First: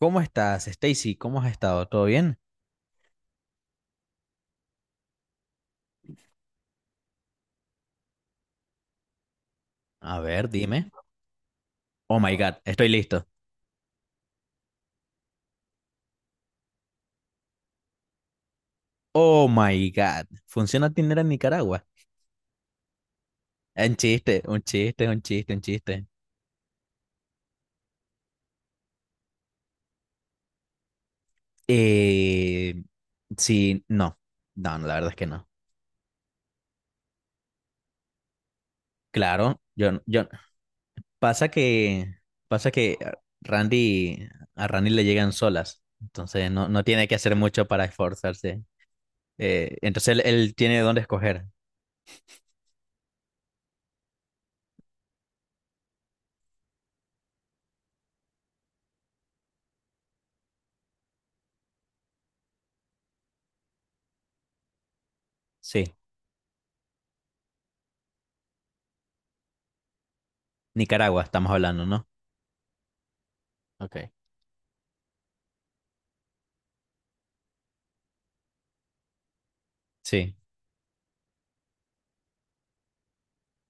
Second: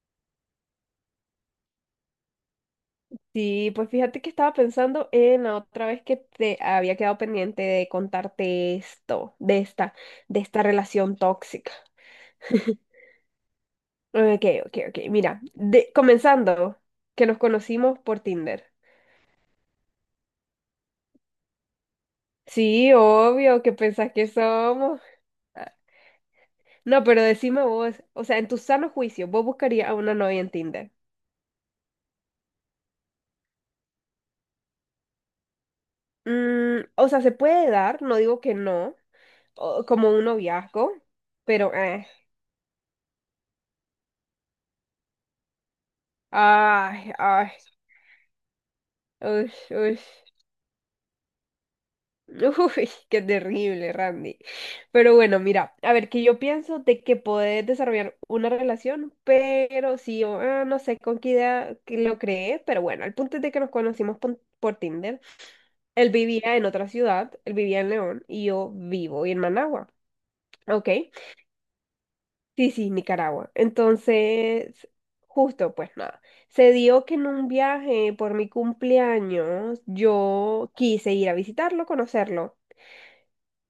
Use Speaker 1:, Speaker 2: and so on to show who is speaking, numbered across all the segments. Speaker 1: ¿Cómo estás, Stacy? ¿Cómo has estado? ¿Todo bien?
Speaker 2: Sí, pues fíjate que estaba pensando en la otra vez que te había quedado pendiente de contarte esto, de esta,
Speaker 1: A
Speaker 2: de
Speaker 1: ver,
Speaker 2: esta
Speaker 1: dime.
Speaker 2: relación tóxica.
Speaker 1: Oh my God, estoy listo.
Speaker 2: Ok, ok, ok. Mira, comenzando, que nos conocimos por Tinder.
Speaker 1: Oh my God, ¿funciona Tinder en Nicaragua?
Speaker 2: Sí, obvio, ¿qué
Speaker 1: Un
Speaker 2: pensás que
Speaker 1: chiste, un
Speaker 2: somos?
Speaker 1: chiste, un chiste, un
Speaker 2: Ah.
Speaker 1: chiste.
Speaker 2: No, pero decime vos, o sea, en tu sano juicio, ¿vos buscarías a una novia en Tinder?
Speaker 1: Eh, sí, no, no, la verdad es que no.
Speaker 2: Mm, o sea, se puede dar, no digo que no,
Speaker 1: Claro, yo,
Speaker 2: como un
Speaker 1: yo,
Speaker 2: noviazgo,
Speaker 1: pasa
Speaker 2: pero
Speaker 1: que Randy, a Randy le llegan solas, entonces no, no tiene
Speaker 2: ay,
Speaker 1: que hacer
Speaker 2: ay,
Speaker 1: mucho para esforzarse.
Speaker 2: uy.
Speaker 1: Entonces él tiene dónde escoger.
Speaker 2: Uy, qué terrible, Randy. Pero bueno, mira, a ver, que yo pienso de que podés desarrollar una relación, pero sí, no sé con qué idea que lo creé, pero bueno, el punto es de que nos conocimos por Tinder.
Speaker 1: Sí,
Speaker 2: Él vivía en otra ciudad, él vivía en León y yo vivo en Managua, ¿ok?
Speaker 1: Nicaragua, estamos hablando, ¿no?
Speaker 2: Sí, sí, Nicaragua.
Speaker 1: Ok.
Speaker 2: Entonces, justo, pues nada, se dio que en un viaje por mi cumpleaños
Speaker 1: Sí,
Speaker 2: yo quise ir a visitarlo, conocerlo.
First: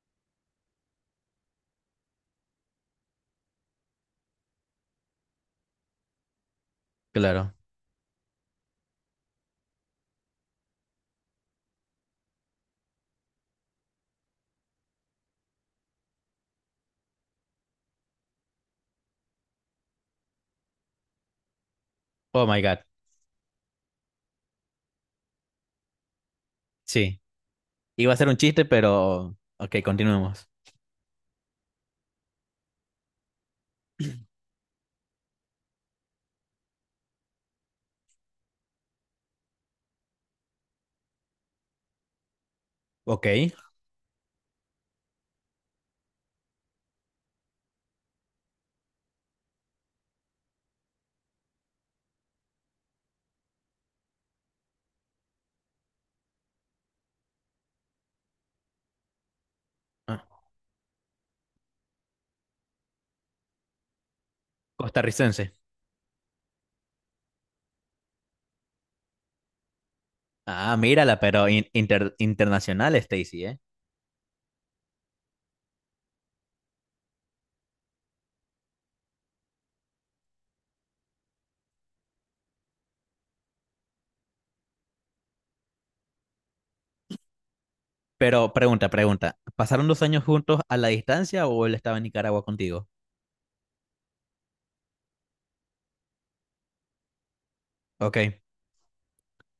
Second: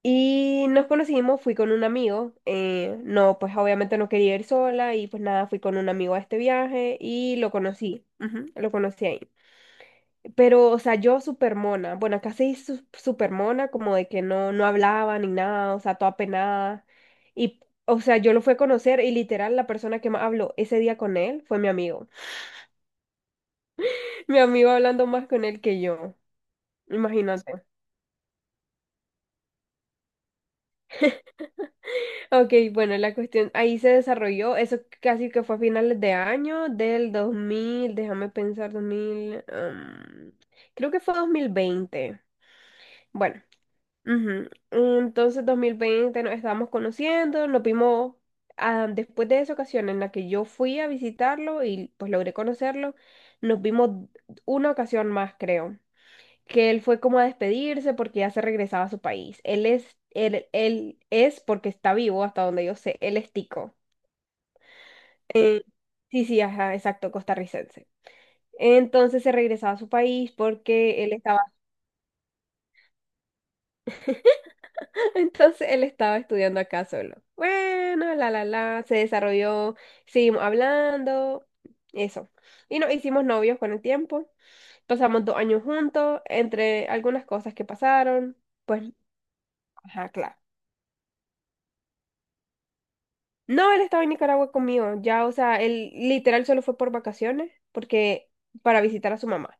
Speaker 2: Y nos conocimos, fui con un amigo, no, pues obviamente no quería ir sola y pues nada, fui con un amigo a este viaje y lo
Speaker 1: claro.
Speaker 2: conocí, ujú, lo conocí ahí. Pero, o sea, yo súper mona, bueno, casi súper mona, como de que no, no hablaba ni nada, o sea, toda penada. Y, o sea, yo lo fui a conocer y literal la persona que más habló ese día con él fue mi amigo.
Speaker 1: Oh my God.
Speaker 2: Mi amigo hablando más con él que yo,
Speaker 1: Sí.
Speaker 2: imagínate.
Speaker 1: Iba a ser un chiste, pero ok, continuemos.
Speaker 2: Ok, bueno, la cuestión ahí se desarrolló, eso casi que fue a finales de año del 2000, déjame pensar, 2000, creo que fue 2020.
Speaker 1: Ok.
Speaker 2: Bueno, ujú, entonces 2020 nos estábamos conociendo, nos vimos después de esa ocasión en la que yo fui a visitarlo y pues logré conocerlo, nos vimos una ocasión más, creo que él fue como a despedirse porque ya se regresaba a su país. Él es,
Speaker 1: Ah,
Speaker 2: él, él es porque está vivo, hasta donde yo sé, él es tico.
Speaker 1: costarricense.
Speaker 2: Sí, sí, ajá, exacto, costarricense. Entonces se regresaba a su país
Speaker 1: Ah,
Speaker 2: porque él
Speaker 1: mírala,
Speaker 2: estaba,
Speaker 1: pero internacional, Stacy, ¿eh?
Speaker 2: entonces él estaba estudiando acá solo. Bueno, se desarrolló, seguimos hablando, eso. Y nos hicimos novios con el tiempo, pasamos 2 años juntos, entre algunas cosas que pasaron,
Speaker 1: Pero
Speaker 2: pues,
Speaker 1: pregunta, pregunta. ¿Pasaron dos
Speaker 2: ajá,
Speaker 1: años
Speaker 2: claro.
Speaker 1: juntos a la distancia o él estaba en Nicaragua contigo?
Speaker 2: No, él estaba en Nicaragua conmigo, ya, o sea, él literal solo fue por vacaciones, porque
Speaker 1: Ok.
Speaker 2: para visitar a su mamá.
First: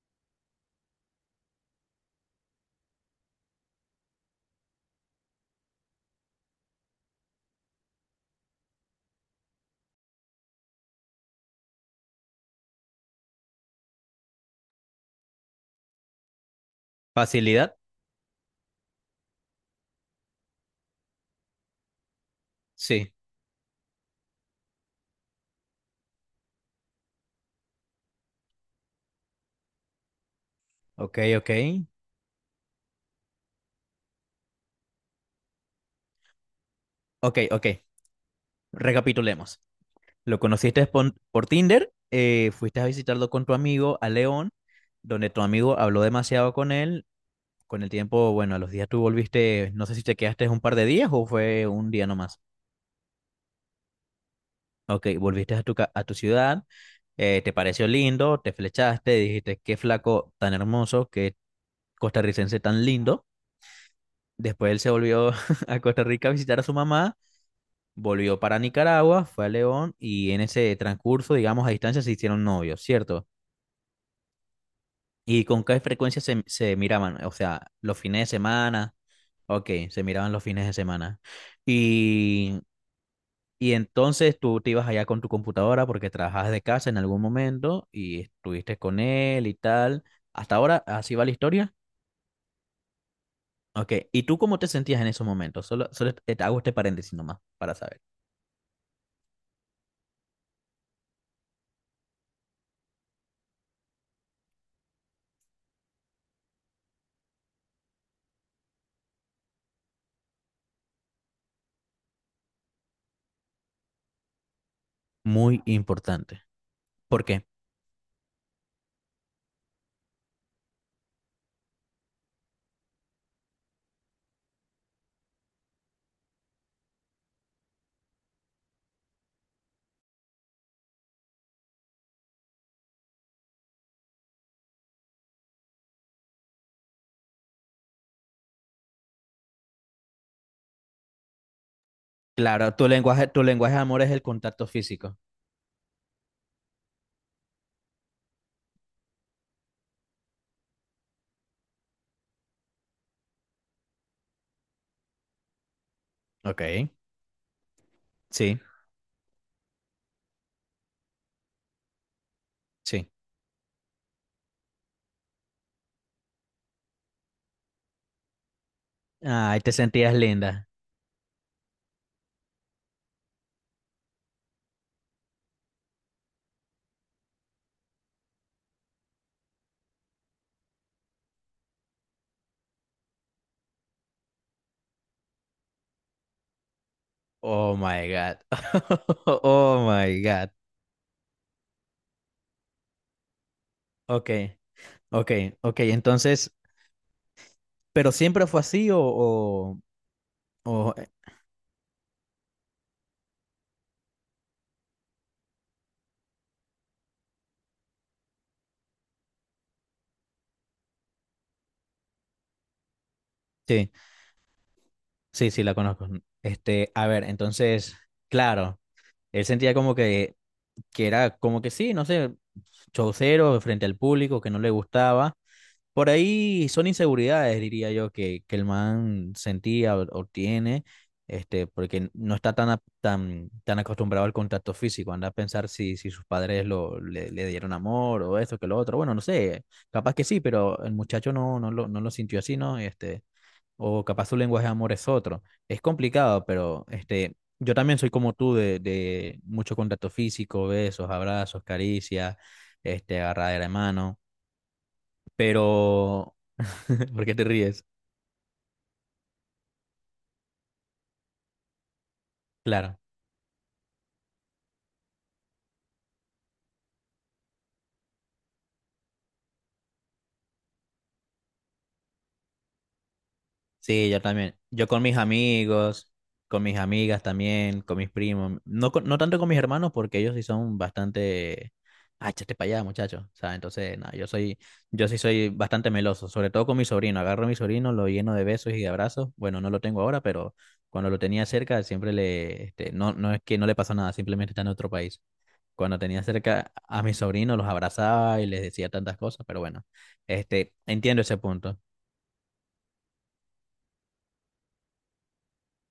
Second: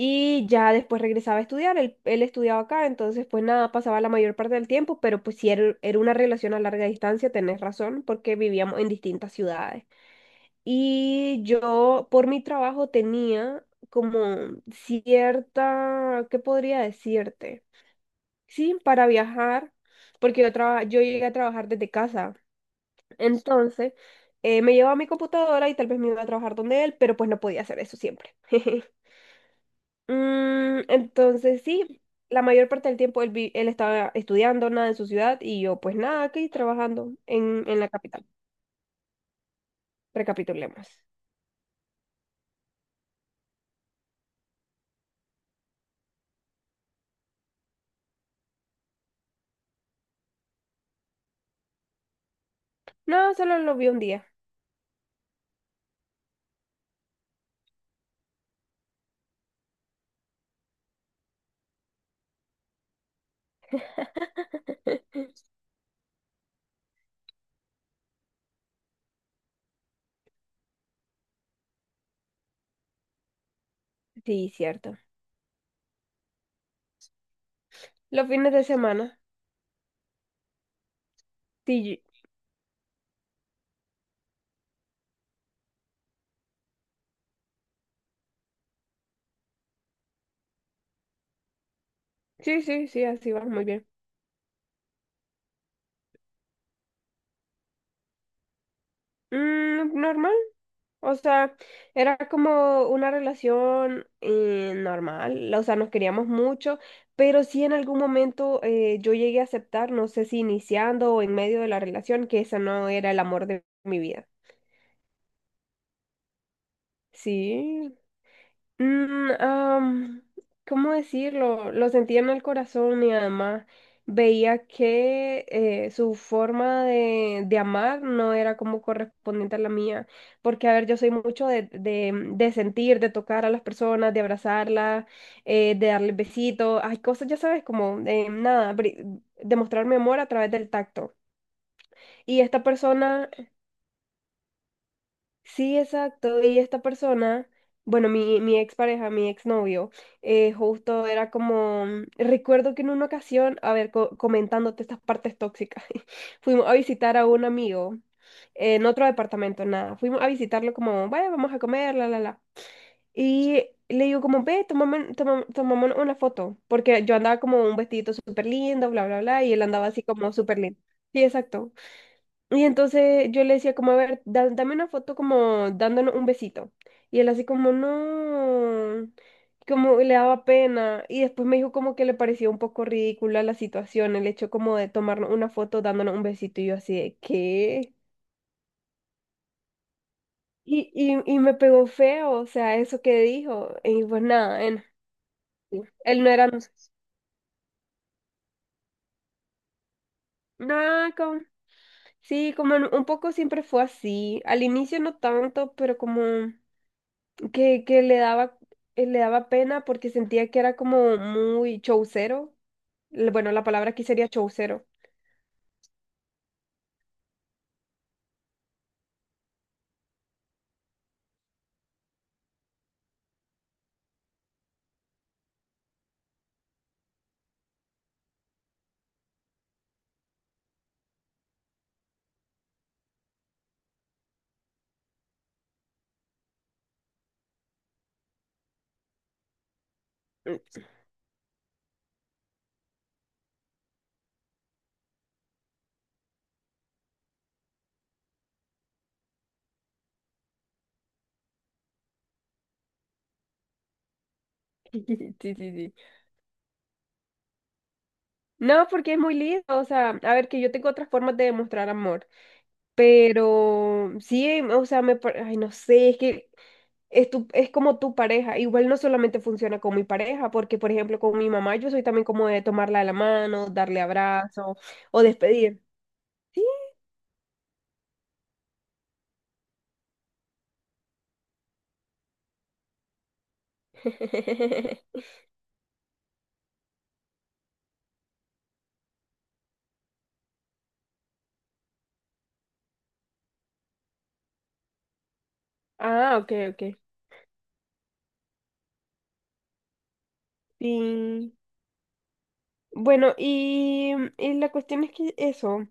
Speaker 2: Y ya después regresaba a estudiar, él estudiaba acá, entonces pues nada, pasaba la mayor parte del tiempo, pero pues si era una relación a larga distancia, tenés razón, porque vivíamos en distintas ciudades. Y yo por mi trabajo tenía como cierta, ¿qué podría decirte?
Speaker 1: ¿Facilidad?
Speaker 2: Sí, para viajar, porque yo llegué a trabajar desde casa.
Speaker 1: Sí.
Speaker 2: Entonces, me llevaba mi computadora y tal vez me iba a trabajar donde él, pero pues no podía hacer eso siempre. Mm,
Speaker 1: Ok, ok.
Speaker 2: entonces, sí, la mayor parte del tiempo él estaba estudiando nada en su ciudad y yo pues nada, aquí trabajando
Speaker 1: Ok,
Speaker 2: en,
Speaker 1: ok.
Speaker 2: en la capital.
Speaker 1: Recapitulemos. Lo conociste
Speaker 2: Recapitulemos.
Speaker 1: por Tinder, fuiste a visitarlo con tu amigo a León, donde tu amigo habló demasiado con él. Con el tiempo, bueno, a los días tú volviste, no sé si te quedaste un par de días o fue un día nomás.
Speaker 2: No, solo lo vi un día.
Speaker 1: Ok, volviste a tu, a tu ciudad, te pareció lindo, te flechaste, dijiste, qué flaco tan hermoso, qué costarricense tan lindo. Después él se volvió a Costa Rica a visitar a su mamá, volvió para Nicaragua, fue a León y en ese transcurso, digamos, a distancia se hicieron novios, ¿cierto?
Speaker 2: Sí, cierto.
Speaker 1: ¿Y con qué frecuencia se miraban? O sea, los fines de
Speaker 2: Los fines de
Speaker 1: semana,
Speaker 2: semana.
Speaker 1: ok, se miraban los fines de semana.
Speaker 2: Sí,
Speaker 1: Y y entonces tú te ibas allá con tu computadora porque trabajabas de casa en algún momento y estuviste con él y tal. Hasta ahora, así va la historia.
Speaker 2: sí, sí, sí, así va, muy bien.
Speaker 1: Ok, ¿y tú cómo te sentías en esos momentos? Solo, solo te hago este paréntesis nomás para saber.
Speaker 2: Mm, normal. O sea, era como una relación normal, o sea, nos queríamos mucho, pero sí en algún momento yo llegué a aceptar, no sé si iniciando o en medio de la relación, que ese no era el amor de mi vida.
Speaker 1: Muy importante. ¿Por qué?
Speaker 2: Sí. Mm, ¿cómo decirlo? Lo sentía en el corazón y además veía que su forma de amar no era como correspondiente a la mía. Porque, a ver, yo soy mucho de sentir, de tocar a las personas, de abrazarlas, de darles besitos. Hay cosas, ya sabes, como de nada, demostrar mi amor a través del tacto. Y esta
Speaker 1: Claro,
Speaker 2: persona.
Speaker 1: tu lenguaje de amor es el contacto físico.
Speaker 2: Sí, exacto. Y esta persona, bueno, mi expareja, mi exnovio, justo era como, recuerdo que en una ocasión, a ver, comentándote estas partes tóxicas, fuimos a
Speaker 1: Ok,
Speaker 2: visitar a un amigo
Speaker 1: sí,
Speaker 2: en otro departamento, nada. Fuimos a visitarlo como, vaya, vamos a comer, la, la, la.
Speaker 1: sí.
Speaker 2: Y le digo como, ve, tomémonos una foto, porque yo andaba como un vestidito súper lindo, bla, bla, bla, y
Speaker 1: Ay,
Speaker 2: él
Speaker 1: te
Speaker 2: andaba así
Speaker 1: sentías
Speaker 2: como súper
Speaker 1: linda.
Speaker 2: lindo. Sí, exacto. Y entonces yo le decía como, a ver, dame una foto como dándonos un besito. Y él así como, no, como le daba pena. Y después me dijo como que le parecía un poco ridícula la situación, el hecho como de tomarnos una foto dándonos un besito. Y yo así de,
Speaker 1: Oh
Speaker 2: ¿qué?
Speaker 1: my God. Oh my God.
Speaker 2: Y me pegó feo, o sea, eso que dijo. Y pues
Speaker 1: Ok,
Speaker 2: nada,
Speaker 1: ok, ok.
Speaker 2: él no era...
Speaker 1: Entonces, ¿pero siempre fue así o, o-
Speaker 2: No,
Speaker 1: o
Speaker 2: como, sí, como un poco siempre fue así. Al inicio no tanto, pero como... que le daba pena porque sentía que era como muy chaucero. Bueno, la
Speaker 1: sí,
Speaker 2: palabra aquí sería chaucero.
Speaker 1: sí, sí, la conozco. Este, a ver, entonces, claro, él sentía como que era como que sí, no sé, chaucero frente al público, que no le gustaba. Por ahí son inseguridades, diría yo, que el man sentía o tiene, este, porque no está tan, tan, tan acostumbrado al contacto físico. Anda a pensar si, si sus padres lo, le dieron amor o esto, que lo otro. Bueno, no sé, capaz que sí, pero el muchacho no, no lo, no lo sintió así, ¿no? Este o capaz su lenguaje de amor es otro. Es complicado, pero este, yo también soy como tú de mucho contacto físico, besos, abrazos, caricias, este, agarradera de mano,
Speaker 2: Sí, sí, sí.
Speaker 1: pero ¿por qué te ríes?
Speaker 2: No, porque es muy lindo, o sea, a ver, que yo tengo otras formas de demostrar amor,
Speaker 1: Claro.
Speaker 2: pero sí, o sea, ay, no sé, es que es, tu, es como tu pareja. Igual no solamente funciona con mi pareja, porque por ejemplo con mi mamá yo soy también como de tomarla de la mano, darle
Speaker 1: Sí, yo también.
Speaker 2: abrazo
Speaker 1: Yo con mis
Speaker 2: o despedir.
Speaker 1: amigos,
Speaker 2: Sí.
Speaker 1: con mis amigas también, con mis primos. No, no tanto con mis hermanos porque ellos sí son bastante... Ah, échate para allá, muchacho. O sea, entonces, nada, yo soy, yo sí soy bastante meloso, sobre todo con mi sobrino. Agarro a mi sobrino, lo lleno de besos y de abrazos. Bueno, no lo tengo ahora, pero cuando lo tenía cerca, siempre le, este, no, no es que no le pasó nada, simplemente está en otro país. Cuando tenía
Speaker 2: Ah, ok,
Speaker 1: cerca
Speaker 2: ok.
Speaker 1: a mi sobrino, los abrazaba y les decía tantas cosas, pero bueno, este, entiendo ese
Speaker 2: Sí.
Speaker 1: punto,
Speaker 2: Bueno, y la cuestión es que eso.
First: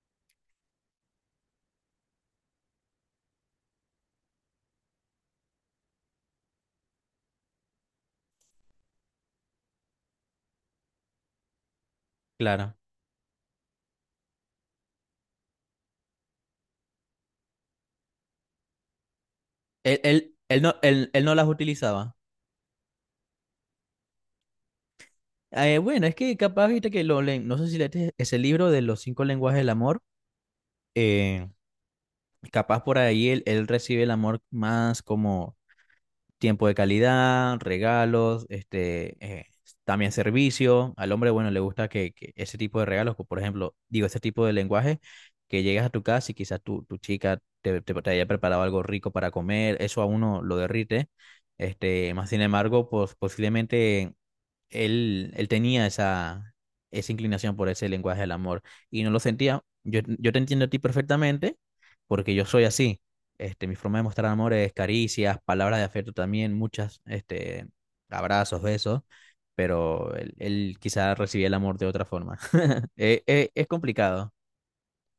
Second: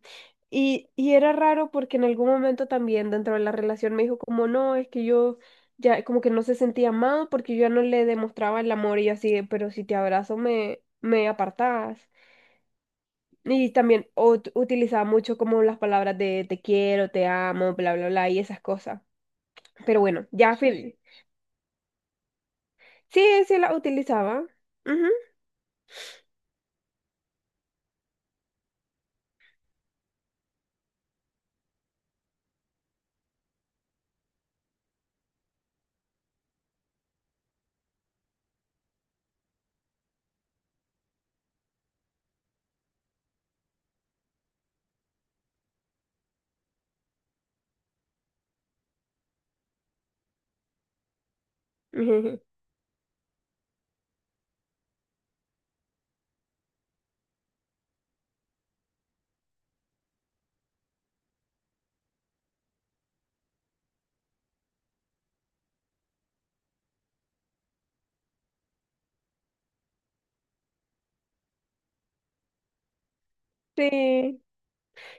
Speaker 2: Y era raro porque en algún momento también dentro de la relación me dijo como no, es que yo ya como que no se sentía amado porque yo ya no le demostraba el amor y yo así, de, pero si te abrazo me apartás.
Speaker 1: claro.
Speaker 2: Y también utilizaba mucho como las palabras de te quiero, te amo, bla, bla, bla, y esas cosas.
Speaker 1: Él,
Speaker 2: Pero bueno,
Speaker 1: él,
Speaker 2: ya
Speaker 1: él no,
Speaker 2: fin.
Speaker 1: él no las utilizaba.
Speaker 2: Sí, sí las utilizaba. Ujú.
Speaker 1: Bueno, es que capaz, viste que lo leen, no sé si leíste ese libro de los cinco lenguajes del amor, eh, capaz por ahí él recibe el amor más como tiempo de calidad, regalos, este, también servicio. Al hombre, bueno, le gusta que ese tipo de regalos, por ejemplo, digo, ese tipo de lenguaje, que llegas a tu casa y quizás tu chica te haya preparado algo rico para comer, eso a uno lo derrite. Este, más sin embargo, pues posiblemente él tenía esa, esa inclinación por ese lenguaje del amor y no lo sentía. Yo te entiendo a ti perfectamente porque yo soy así. Este, mi forma de mostrar amor es caricias, palabras de afecto también, muchas, este, abrazos, besos, pero él quizá recibía el amor de otra forma. Es complicado.
Speaker 2: Sí.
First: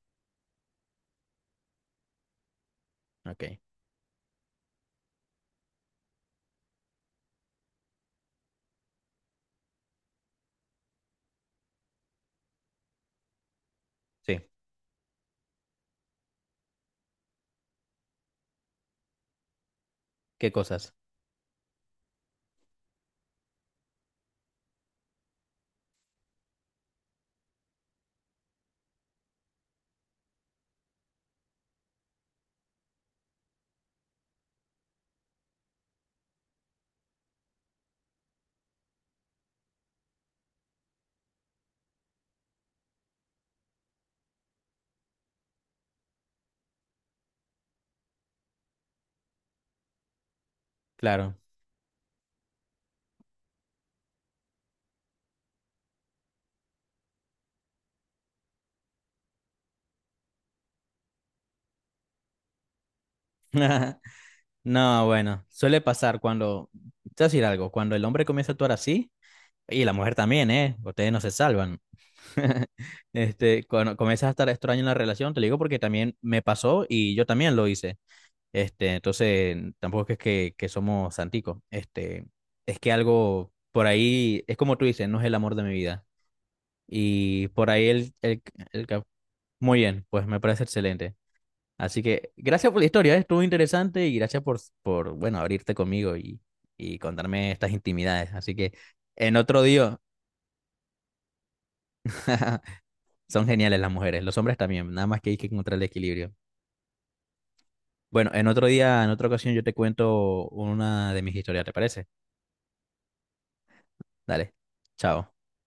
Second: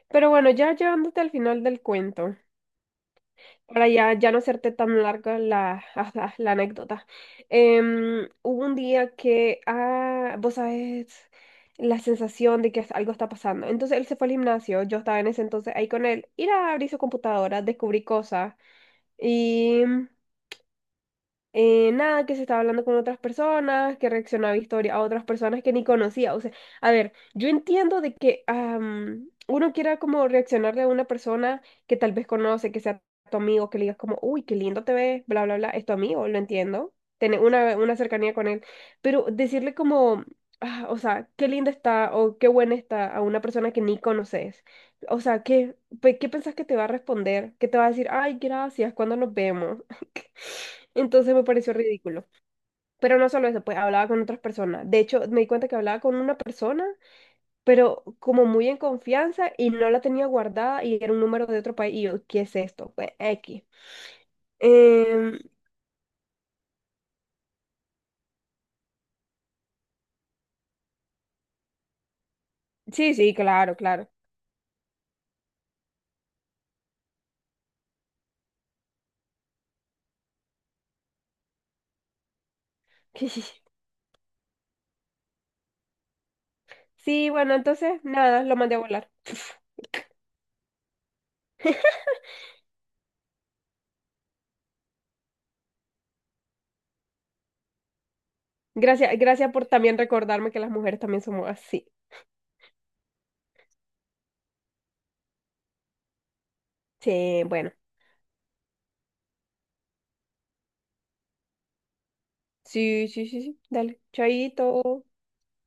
Speaker 2: Pero bueno, ya llevándote al final del cuento,
Speaker 1: Ok,
Speaker 2: para ya, ya no hacerte tan larga la, la anécdota. Hubo un día que, vos sabés, la sensación de que algo está pasando. Entonces él se fue al
Speaker 1: sí,
Speaker 2: gimnasio, yo estaba en ese entonces ahí con él, ir a abrir su computadora, descubrí cosas y...
Speaker 1: qué cosas,
Speaker 2: nada, que se estaba hablando con otras personas, que reaccionaba a historia a otras personas que ni conocía. O sea, a ver, yo entiendo de que uno quiera como reaccionarle a una persona que tal vez conoce, que sea tu amigo, que le digas como, uy, qué lindo te ves, bla, bla, bla, es tu amigo, lo entiendo, tener una cercanía con él, pero decirle como, "Ah, o sea, qué linda está o qué buena está a una persona que ni conoces. O sea, ¿qué pensás que te va a responder? ¿Qué te va a decir? Ay, gracias, ¿cuándo nos vemos? Entonces
Speaker 1: claro.
Speaker 2: me pareció ridículo. Pero no solo eso, pues hablaba con otras personas. De hecho, me di cuenta que hablaba con una persona, pero como muy en confianza y no la tenía guardada y era un número de otro país. Y yo, ¿qué es esto? Pues X.
Speaker 1: No,
Speaker 2: Em,
Speaker 1: bueno, suele pasar cuando, te voy a decir algo, cuando el hombre comienza a actuar así, y la mujer también, ¿eh? Ustedes no se salvan.
Speaker 2: sí, sí,
Speaker 1: Este,
Speaker 2: claro,
Speaker 1: cuando
Speaker 2: claro.
Speaker 1: comienzas a estar extraño en la relación, te lo digo porque también me pasó y yo también lo hice. Este, entonces, tampoco es que somos santicos. Este, es que algo por ahí, es como tú dices, no es el amor de mi vida.
Speaker 2: Sí,
Speaker 1: Y
Speaker 2: bueno,
Speaker 1: por ahí
Speaker 2: entonces nada, lo mandé a
Speaker 1: el
Speaker 2: volar.
Speaker 1: muy bien, pues me parece excelente. Así que gracias por la historia, ¿eh? Estuvo interesante y gracias por bueno, abrirte conmigo y contarme estas intimidades. Así que
Speaker 2: Gracias,
Speaker 1: en
Speaker 2: gracias
Speaker 1: otro
Speaker 2: por
Speaker 1: día.
Speaker 2: también recordarme que las mujeres también somos así.
Speaker 1: Son geniales las mujeres, los hombres también, nada más que hay que encontrar el equilibrio.
Speaker 2: Sí, bueno.
Speaker 1: Bueno, en otro día, en otra ocasión yo te cuento una de mis historias, ¿te parece?
Speaker 2: Sí, sí, sí, sí. Dale,
Speaker 1: Dale,
Speaker 2: chaito.
Speaker 1: chao.